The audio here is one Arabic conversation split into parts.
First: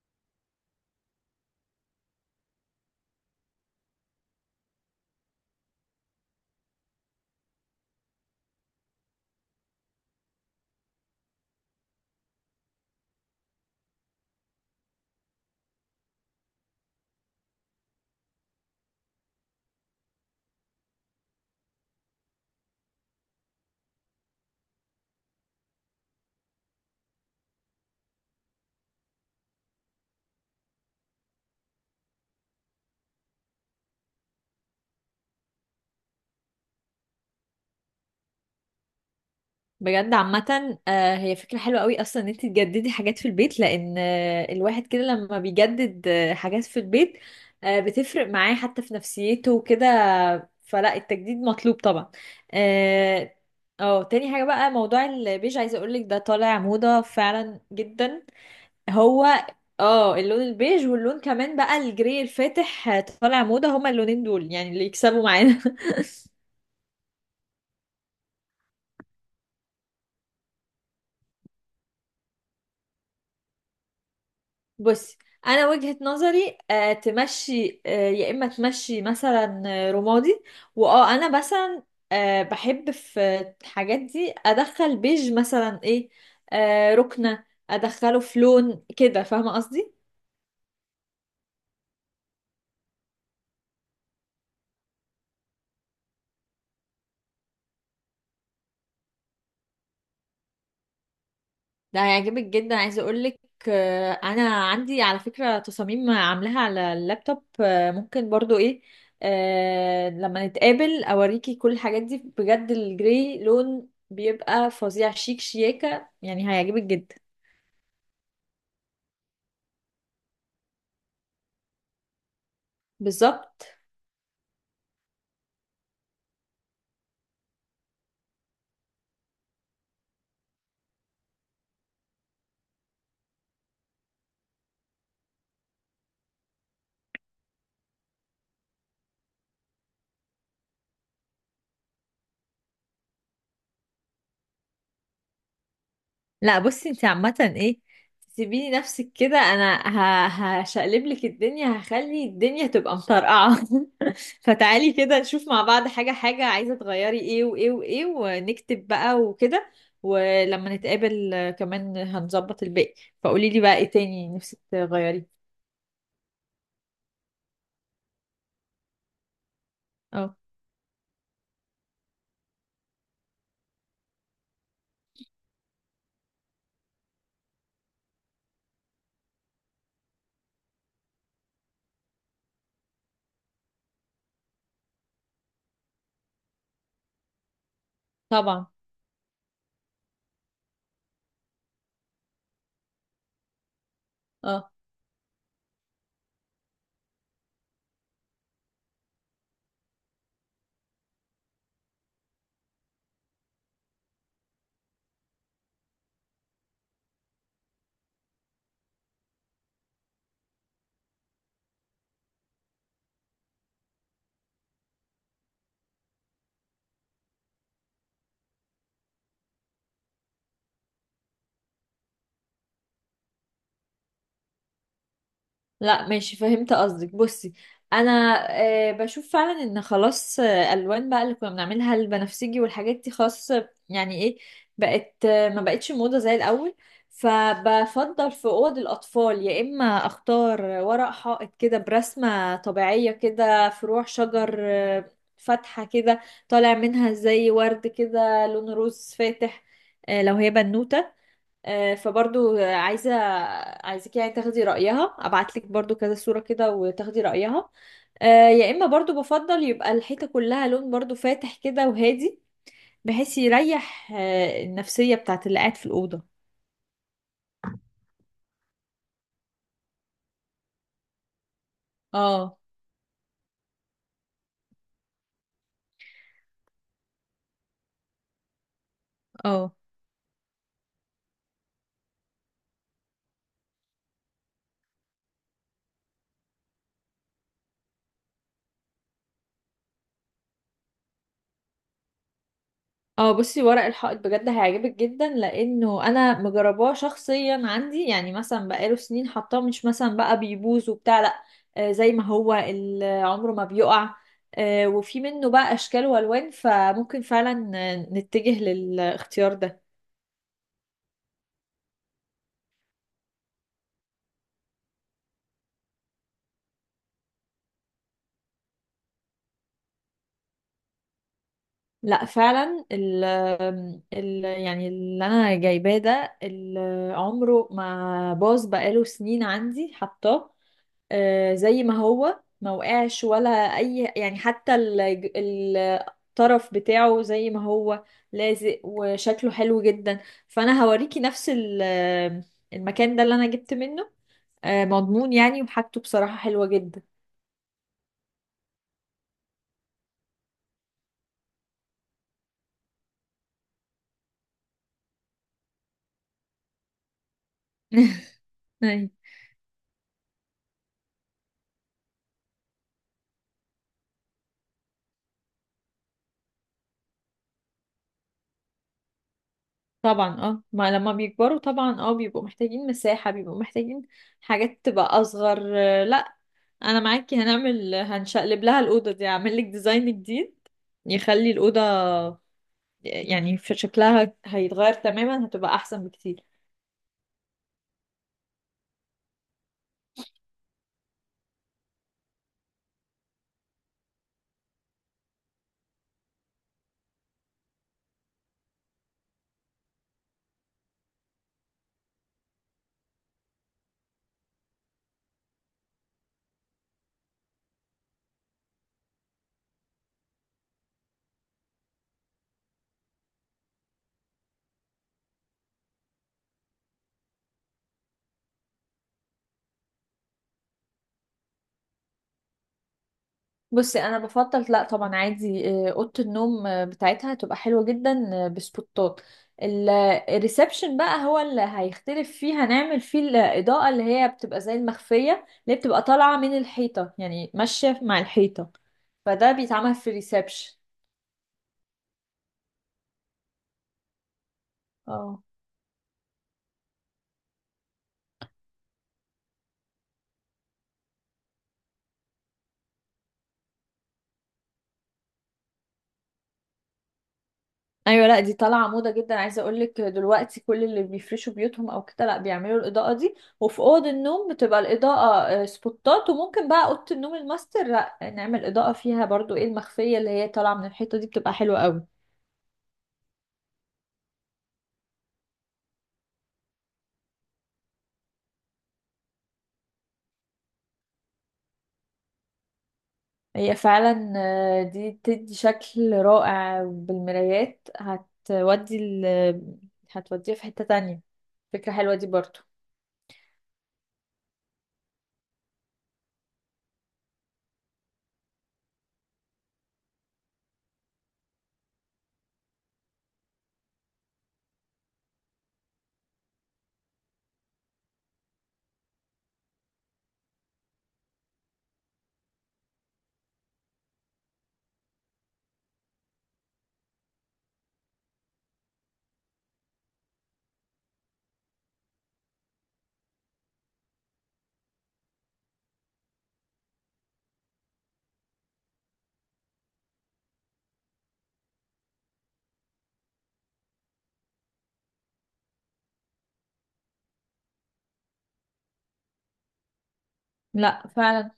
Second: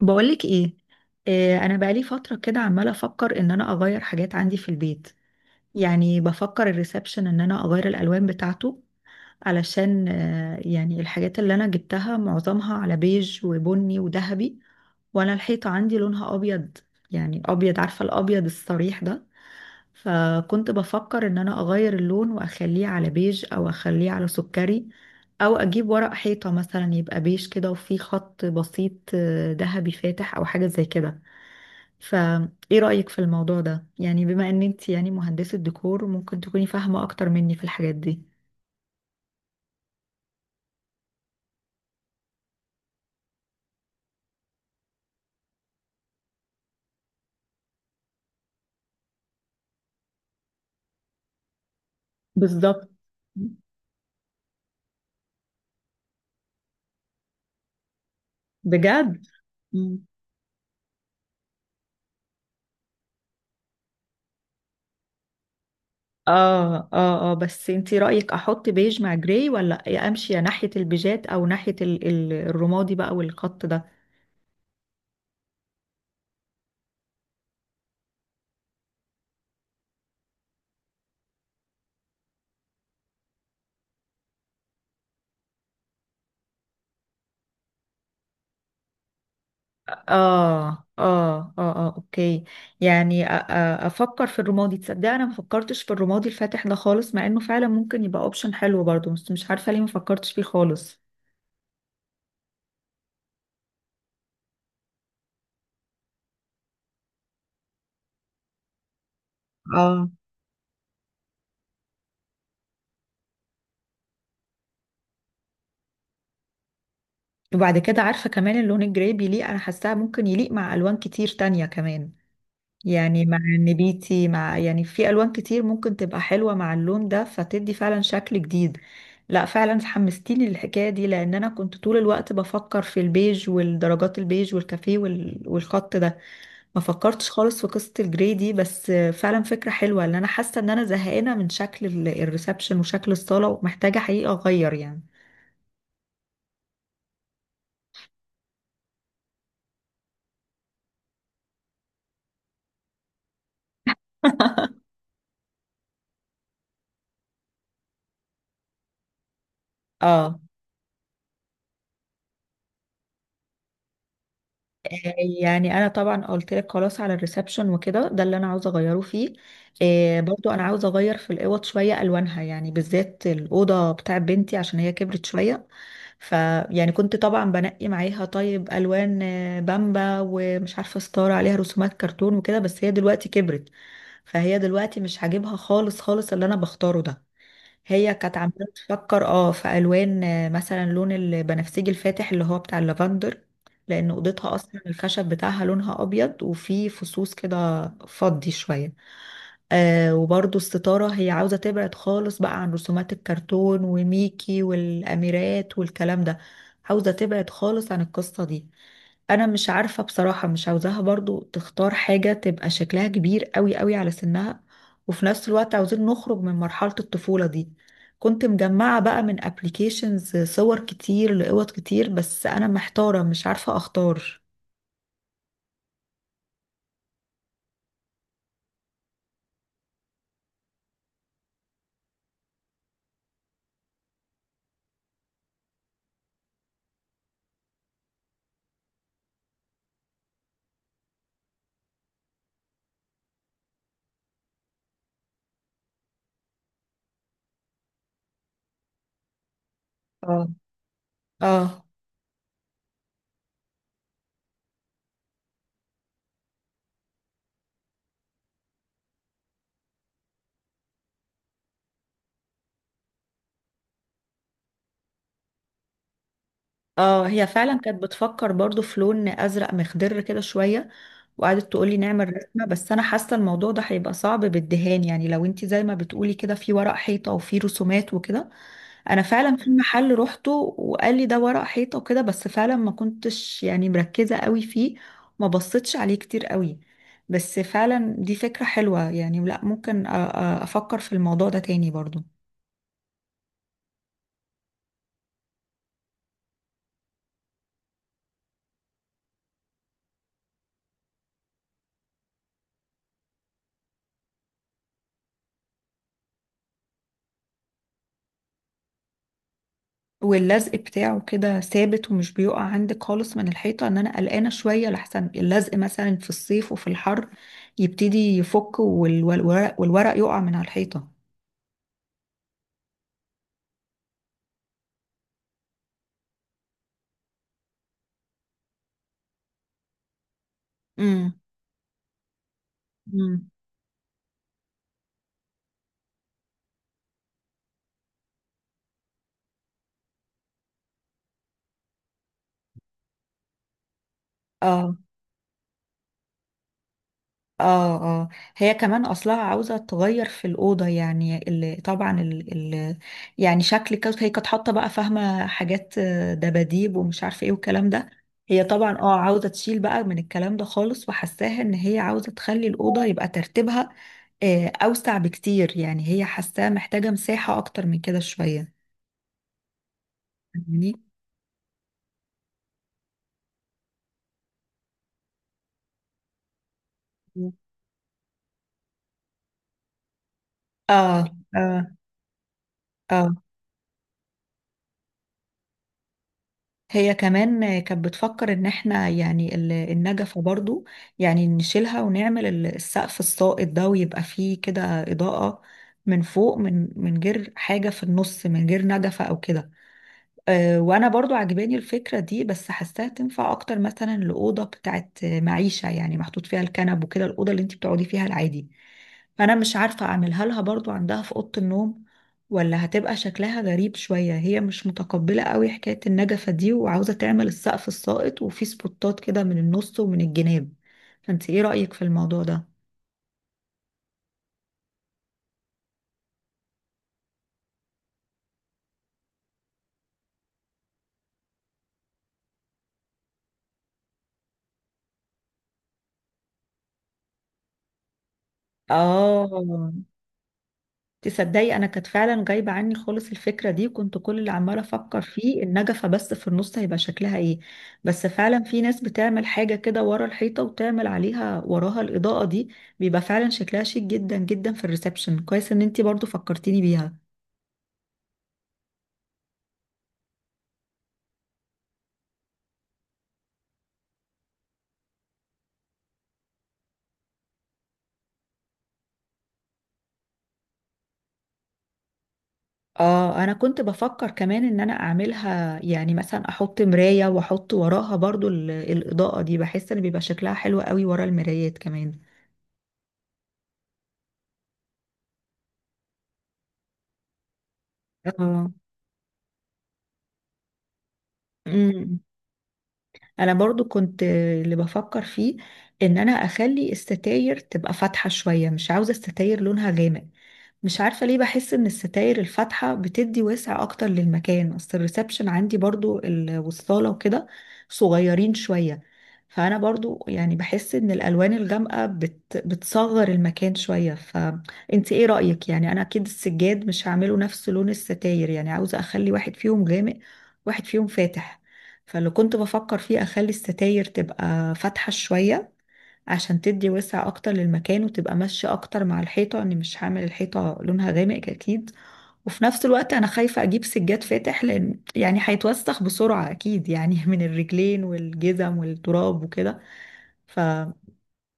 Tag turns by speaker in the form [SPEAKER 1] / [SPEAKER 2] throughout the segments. [SPEAKER 1] بقولك ايه؟ انا بقالي فتره كده عماله افكر ان انا اغير حاجات عندي في البيت. يعني بفكر الريسبشن ان انا اغير الالوان بتاعته، علشان يعني الحاجات اللي انا جبتها معظمها على بيج وبني وذهبي، وانا الحيطه عندي لونها ابيض. يعني ابيض، عارفه الابيض الصريح ده. فكنت بفكر ان انا اغير اللون واخليه على بيج او اخليه على سكري، او اجيب ورق حيطة مثلا يبقى بيج كده وفيه خط بسيط ذهبي فاتح او حاجة زي كده. فايه رأيك في الموضوع ده؟ يعني بما ان انت يعني مهندسة ديكور، ممكن تكوني فاهمة اكتر مني في الحاجات دي.
[SPEAKER 2] بجد عامة، هي فكرة حلوة قوي أصلا إن أنت تجددي حاجات في البيت، لأن الواحد كده لما بيجدد حاجات في البيت بتفرق معاه حتى في نفسيته وكده. فلا، التجديد مطلوب طبعا.
[SPEAKER 1] بالظبط.
[SPEAKER 2] اه. تاني حاجة بقى موضوع البيج، عايزة أقولك ده طالع موضة فعلا جدا.
[SPEAKER 1] بجد؟
[SPEAKER 2] هو.
[SPEAKER 1] مم.
[SPEAKER 2] اه، اللون البيج واللون كمان بقى الجري الفاتح طالع موضة، هما اللونين دول يعني اللي يكسبوا معانا.
[SPEAKER 1] اه، اه، اه، بس انتي رأيك احط بيج مع جراي، ولا امشي يا ناحية البيجات او ناحية الرمادي بقى والخط ده؟
[SPEAKER 2] بصي، انا وجهة نظري تمشي، يا اما تمشي مثلا رمادي. واه، انا مثلا بحب في الحاجات دي، ادخل بيج مثلا ايه ركنة، ادخله في لون كده، فاهمة قصدي؟
[SPEAKER 1] اه، اه، اه، اه، اوكي. يعني افكر في الرمادي. تصدق انا ما فكرتش في الرمادي الفاتح ده خالص، مع انه فعلا ممكن يبقى اوبشن حلو برضه، بس مش عارفه ليه ما فكرتش فيه خالص.
[SPEAKER 2] ده هيعجبك جدا، عايزه اقولك. انا عندي على فكره تصاميم عاملاها على اللابتوب، ممكن برضو ايه.
[SPEAKER 1] اه.
[SPEAKER 2] لما نتقابل اوريكي كل الحاجات دي، بجد الجري لون بيبقى فظيع شيك شياكه، يعني هيعجبك جدا.
[SPEAKER 1] وبعد كده عارفه كمان اللون الجراي بيليق، انا حاساه ممكن يليق مع الوان كتير تانية كمان. يعني مع
[SPEAKER 2] بالظبط.
[SPEAKER 1] النبيتي، مع يعني في الوان كتير ممكن تبقى حلوه مع اللون ده، فتدي فعلا شكل جديد. لا فعلا حمستيني للحكايه دي، لان انا كنت طول الوقت بفكر في البيج والدرجات البيج والكافيه والخط ده. ما فكرتش خالص في قصه الجري دي، بس فعلا فكره حلوه، لان انا حاسه ان انا زهقانه من شكل الريسبشن وشكل الصاله، ومحتاجه حقيقه اغير يعني.
[SPEAKER 2] لا، بصي، انت عامة ايه، تسيبيني نفسك كده انا. هشقلب لك الدنيا، هخلي الدنيا تبقى مطرقعة. فتعالي كده، نشوف مع بعض حاجة حاجة عايزة تغيري ايه وايه وايه، ونكتب بقى وكده.
[SPEAKER 1] اه.
[SPEAKER 2] ولما نتقابل كمان هنظبط الباقي. فقولي لي بقى ايه تاني نفسك تغيري.
[SPEAKER 1] يعني انا طبعا قلت لك خلاص، على الريسبشن وكده ده اللي انا عاوزه اغيره فيه. إيه
[SPEAKER 2] اه.
[SPEAKER 1] برضو انا عاوزه اغير في الاوض شويه الوانها، يعني بالذات الاوضه بتاع بنتي عشان هي كبرت شويه. فيعني كنت طبعا بنقي معاها طيب الوان بامبا، ومش عارفه ستاره عليها رسومات كرتون وكده، بس هي دلوقتي كبرت. فهي دلوقتي مش عاجبها خالص خالص اللي انا بختاره ده. هي كانت عماله
[SPEAKER 2] طبعا.
[SPEAKER 1] تفكر في الوان مثلا لون البنفسجي الفاتح اللي هو بتاع اللافندر، لان اوضتها
[SPEAKER 2] اه.
[SPEAKER 1] اصلا الخشب بتاعها لونها ابيض وفيه فصوص كده فضي شويه. وبرده الستاره هي عاوزه تبعد خالص بقى عن رسومات الكرتون وميكي والاميرات والكلام ده. عاوزه تبعد خالص عن القصه دي. انا مش عارفة بصراحة، مش عاوزاها برضو تختار حاجة تبقى شكلها كبير قوي قوي على سنها، وفي نفس الوقت عاوزين نخرج من مرحلة الطفولة دي. كنت مجمعة بقى من ابليكيشنز صور كتير لقوط كتير، بس انا محتارة مش عارفة اختار.
[SPEAKER 2] لا، ماشي، فهمت قصدك. بصي، انا بشوف فعلا ان خلاص، الوان بقى اللي كنا بنعملها البنفسجي والحاجات دي خلاص، يعني ايه، بقت ما بقتش موضة زي الاول. فبفضل في اوض الاطفال يا اما اختار ورق حائط كده برسمة طبيعية كده، فروع شجر فاتحة كده، طالع منها زي ورد كده لون روز فاتح، لو
[SPEAKER 1] اه،
[SPEAKER 2] هي بنوتة.
[SPEAKER 1] اه،
[SPEAKER 2] فبرضو عايزة، عايزك يعني تاخدي رأيها، ابعتلك برضو كذا صورة كده وتاخدي رأيها. يا اما برضو بفضل يبقى الحيطة كلها لون برضو فاتح كده وهادي، بحيث يريح النفسية بتاعت اللي قاعد في الأوضة.
[SPEAKER 1] اه. هي فعلا كانت بتفكر برضو في لون ازرق مخضر كده شوية، وقعدت تقولي نعمل
[SPEAKER 2] اه
[SPEAKER 1] رسمة، بس انا حاسة الموضوع ده هيبقى صعب بالدهان، يعني لو انت زي ما بتقولي كده في ورق حيطة وفي رسومات وكده. انا فعلا في
[SPEAKER 2] اه
[SPEAKER 1] محل روحته وقال لي ده ورق حيطه وكده، بس فعلا ما كنتش يعني مركزه قوي فيه، ما بصيتش عليه كتير قوي. بس فعلا دي فكره حلوه، يعني لا ممكن افكر في الموضوع ده تاني برضو.
[SPEAKER 2] اه. بصي، ورق الحائط بجد هيعجبك جدا، لانه انا مجرباه شخصيا عندي، يعني مثلا بقاله سنين حطاه، مش مثلا بقى بيبوظ وبتاع، لا. زي ما هو عمره ما بيقع. وفي منه بقى اشكال والوان، فممكن فعلا نتجه للاختيار ده.
[SPEAKER 1] واللزق بتاعه كده ثابت ومش بيقع عندك خالص من الحيطه؟ ان انا قلقانه شويه لحسن اللزق مثلا في الصيف وفي الحر يبتدي يفك والورق، والورق يقع من على الحيطه.
[SPEAKER 2] لا فعلا ال ال يعني اللي انا جايباه ده، عمره ما باظ، بقاله سنين عندي حطاه.
[SPEAKER 1] امم.
[SPEAKER 2] زي ما هو ما وقعش ولا
[SPEAKER 1] امم.
[SPEAKER 2] اي، يعني حتى الطرف بتاعه زي ما هو، لازق وشكله حلو جدا. فانا هوريكي نفس المكان ده اللي انا جبت منه،
[SPEAKER 1] اه،
[SPEAKER 2] مضمون يعني، وحاجته بصراحة حلوة جدا.
[SPEAKER 1] اه، اه. هي كمان اصلها عاوزه تغير في الاوضه، يعني اللي طبعا ال ال يعني شكل كده هي كانت حاطه بقى، فاهمه حاجات دباديب ومش عارفه ايه والكلام ده. هي طبعا
[SPEAKER 2] أي.
[SPEAKER 1] عاوزه تشيل بقى من الكلام ده خالص، وحساها ان هي عاوزه تخلي الاوضه يبقى ترتيبها اوسع بكتير، يعني هي حاساها محتاجه مساحه اكتر من كده شويه.
[SPEAKER 2] طبعا. اه ما
[SPEAKER 1] فاهماني؟
[SPEAKER 2] لما بيكبروا طبعا بيبقوا محتاجين مساحة، بيبقوا محتاجين حاجات تبقى اصغر لا، انا معاكي. هنشقلب لها الأوضة دي، هعمل لك ديزاين جديد
[SPEAKER 1] اه،
[SPEAKER 2] يخلي الأوضة
[SPEAKER 1] اه، اه.
[SPEAKER 2] يعني في شكلها هيتغير تماما، هتبقى احسن بكتير.
[SPEAKER 1] هي كمان كانت بتفكر ان احنا يعني النجفة برضو، يعني نشيلها ونعمل السقف الساقط ده ويبقى فيه كده إضاءة من فوق، من غير حاجة في النص، من غير نجفة او كده. أه وانا برضو عجباني الفكرة دي، بس حاساها تنفع اكتر مثلا لأوضة بتاعت معيشة، يعني محطوط فيها الكنب وكده، الأوضة اللي انت بتقعدي فيها العادي. فانا مش عارفة اعملها لها برضو عندها في اوضة النوم، ولا هتبقى شكلها غريب شوية. هي مش متقبلة قوي حكاية النجفة دي وعاوزة تعمل السقف الساقط وفيه سبوتات كده من النص ومن الجناب. فانت ايه رأيك في الموضوع ده؟
[SPEAKER 2] بصي، انا بفضل، لا طبعا عادي، اوضه النوم بتاعتها هتبقى حلوه جدا بسبوتات. الريسبشن بقى هو اللي هيختلف فيه، هنعمل فيه الاضاءه اللي هي بتبقى زي المخفيه، اللي هي بتبقى طالعه من الحيطه، يعني ماشيه مع الحيطه.
[SPEAKER 1] اه.
[SPEAKER 2] فده بيتعمل في الريسبشن.
[SPEAKER 1] تصدقي انا كانت فعلا جايبه عني خالص الفكره دي، وكنت كل اللي عماله افكر
[SPEAKER 2] اه.
[SPEAKER 1] فيه النجفه بس في النص هيبقى شكلها ايه. بس فعلا في ناس بتعمل حاجه كده ورا الحيطه وتعمل عليها وراها الاضاءه دي، بيبقى فعلا شكلها شيك جدا جدا في الريسبشن. كويس ان انتي برضو فكرتيني بيها.
[SPEAKER 2] ايوه لا، دي طالعه موضه جدا، عايزه اقول لك دلوقتي كل اللي بيفرشوا بيوتهم او كده، لا بيعملوا الاضاءه دي، وفي اوض النوم بتبقى الاضاءه سبوتات، وممكن بقى اوضه النوم الماستر، لا نعمل اضاءه فيها برضو ايه المخفيه اللي هي طالعه من الحيطه دي، بتبقى حلوه قوي.
[SPEAKER 1] اه. انا كنت بفكر كمان ان انا اعملها يعني مثلا احط مرايه واحط وراها برضو الاضاءه دي، بحس ان بيبقى شكلها حلو قوي ورا المرايات كمان.
[SPEAKER 2] هي فعلا دي بتدي شكل رائع، بالمرايات هتودي هتوديها في حته تانية. فكره حلوه
[SPEAKER 1] اه.
[SPEAKER 2] دي برضو.
[SPEAKER 1] انا برضو كنت اللي بفكر فيه ان انا اخلي الستاير تبقى فاتحة شوية، مش عاوزة الستاير لونها غامق. مش عارفة ليه بحس إن الستاير الفاتحة بتدي وسع أكتر للمكان، أصل الريسبشن عندي برضو والصالة وكده صغيرين شوية. فأنا برضو يعني بحس إن الألوان الغامقة بتصغر المكان شوية. فأنت إيه رأيك؟ يعني أنا أكيد السجاد مش هعمله نفس لون الستاير، يعني عاوزة أخلي واحد فيهم غامق واحد فيهم فاتح. فاللي كنت بفكر فيه أخلي الستاير تبقى فاتحة شوية عشان تدي وسع اكتر للمكان، وتبقى ماشية اكتر مع الحيطة، اني مش هعمل الحيطة لونها غامق اكيد. وفي نفس الوقت انا خايفة اجيب سجاد فاتح، لان يعني هيتوسخ بسرعة اكيد يعني، من الرجلين والجزم والتراب وكده. فانت
[SPEAKER 2] لا فعلا،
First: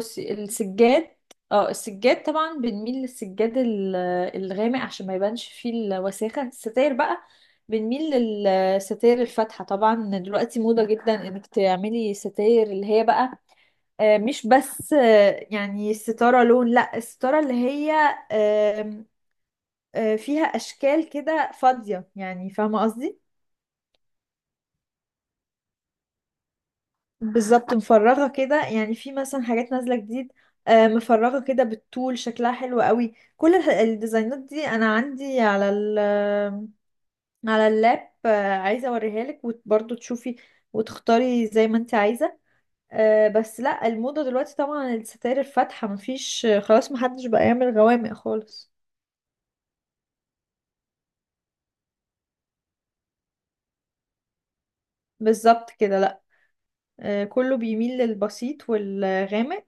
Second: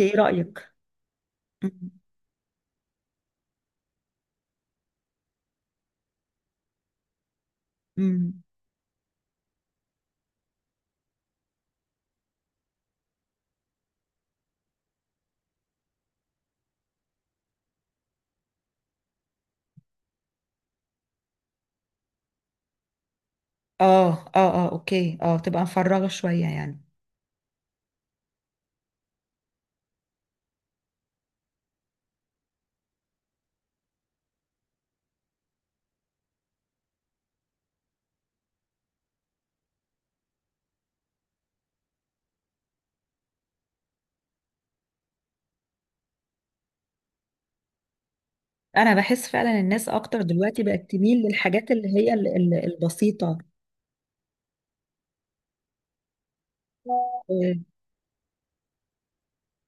[SPEAKER 1] ايه رأيك؟
[SPEAKER 2] السجاد. اه،
[SPEAKER 1] مم.
[SPEAKER 2] السجاد طبعا بنميل للسجاد الغامق، عشان ما يبانش فيه الوساخة. الستاير بقى، بنميل
[SPEAKER 1] مم.
[SPEAKER 2] للستاير الفاتحة طبعا، دلوقتي موضة جدا انك تعملي ستاير اللي هي بقى مش بس يعني الستارة لون، لا الستارة اللي هي آم، فيها أشكال كده فاضية، يعني فاهمة قصدي؟
[SPEAKER 1] اه، اه، اه، اوكي. اه تبقى مفرغة شوية يعني.
[SPEAKER 2] بالظبط، مفرغة كده يعني، في مثلا حاجات نازلة جديد. مفرغة كده بالطول، شكلها حلو قوي. كل الديزاينات دي انا عندي على ال على اللاب، عايزة اوريها لك وبرضه تشوفي، وتختاري زي ما انت عايزة. بس لا، الموضة دلوقتي طبعا الستاير الفاتحة، مفيش خلاص محدش بقى يعمل غوامق خالص.
[SPEAKER 1] انا بحس فعلا الناس اكتر دلوقتي بقت تميل للحاجات اللي هي البسيطة.
[SPEAKER 2] بالظبط كده، لا
[SPEAKER 1] آه.
[SPEAKER 2] كله بيميل للبسيط والغامق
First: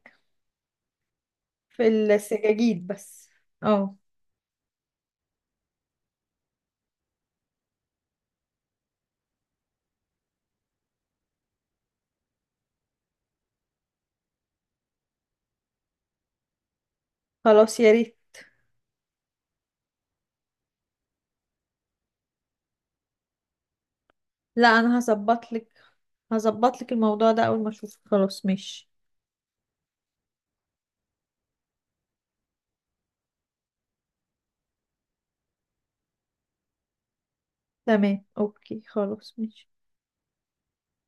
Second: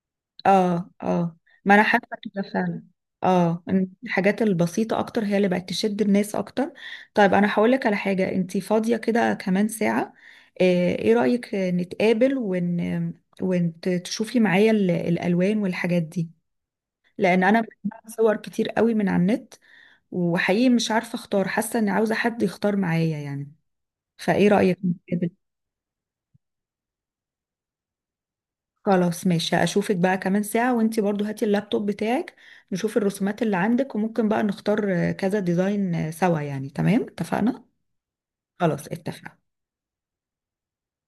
[SPEAKER 1] اه، اه. ما انا
[SPEAKER 2] في
[SPEAKER 1] حاسه كده فعلا.
[SPEAKER 2] السجاجيد بس.
[SPEAKER 1] اه إن
[SPEAKER 2] اه.
[SPEAKER 1] الحاجات البسيطه اكتر هي اللي بقت تشد الناس اكتر. طيب انا هقول لك على حاجه، انتي فاضيه كده كمان ساعه؟ آه، ايه رايك نتقابل وتشوفي معايا الالوان والحاجات دي، لان انا
[SPEAKER 2] خلاص، يا
[SPEAKER 1] بجمع
[SPEAKER 2] ريت.
[SPEAKER 1] صور كتير قوي من على النت، وحقيقي مش عارفه اختار، حاسه اني عاوزه حد يختار معايا يعني. فايه
[SPEAKER 2] لا،
[SPEAKER 1] رايك
[SPEAKER 2] انا
[SPEAKER 1] نتقابل؟
[SPEAKER 2] هظبط لك الموضوع ده اول ما اشوفك. خلاص ماشي.
[SPEAKER 1] خلاص ماشي، اشوفك بقى كمان ساعة، وانتي برضو هاتي اللابتوب بتاعك نشوف الرسومات اللي عندك، وممكن بقى نختار كذا ديزاين سوا، يعني تمام اتفقنا.
[SPEAKER 2] تمام، اوكي،
[SPEAKER 1] خلاص
[SPEAKER 2] خلاص
[SPEAKER 1] اتفقنا.
[SPEAKER 2] ماشي.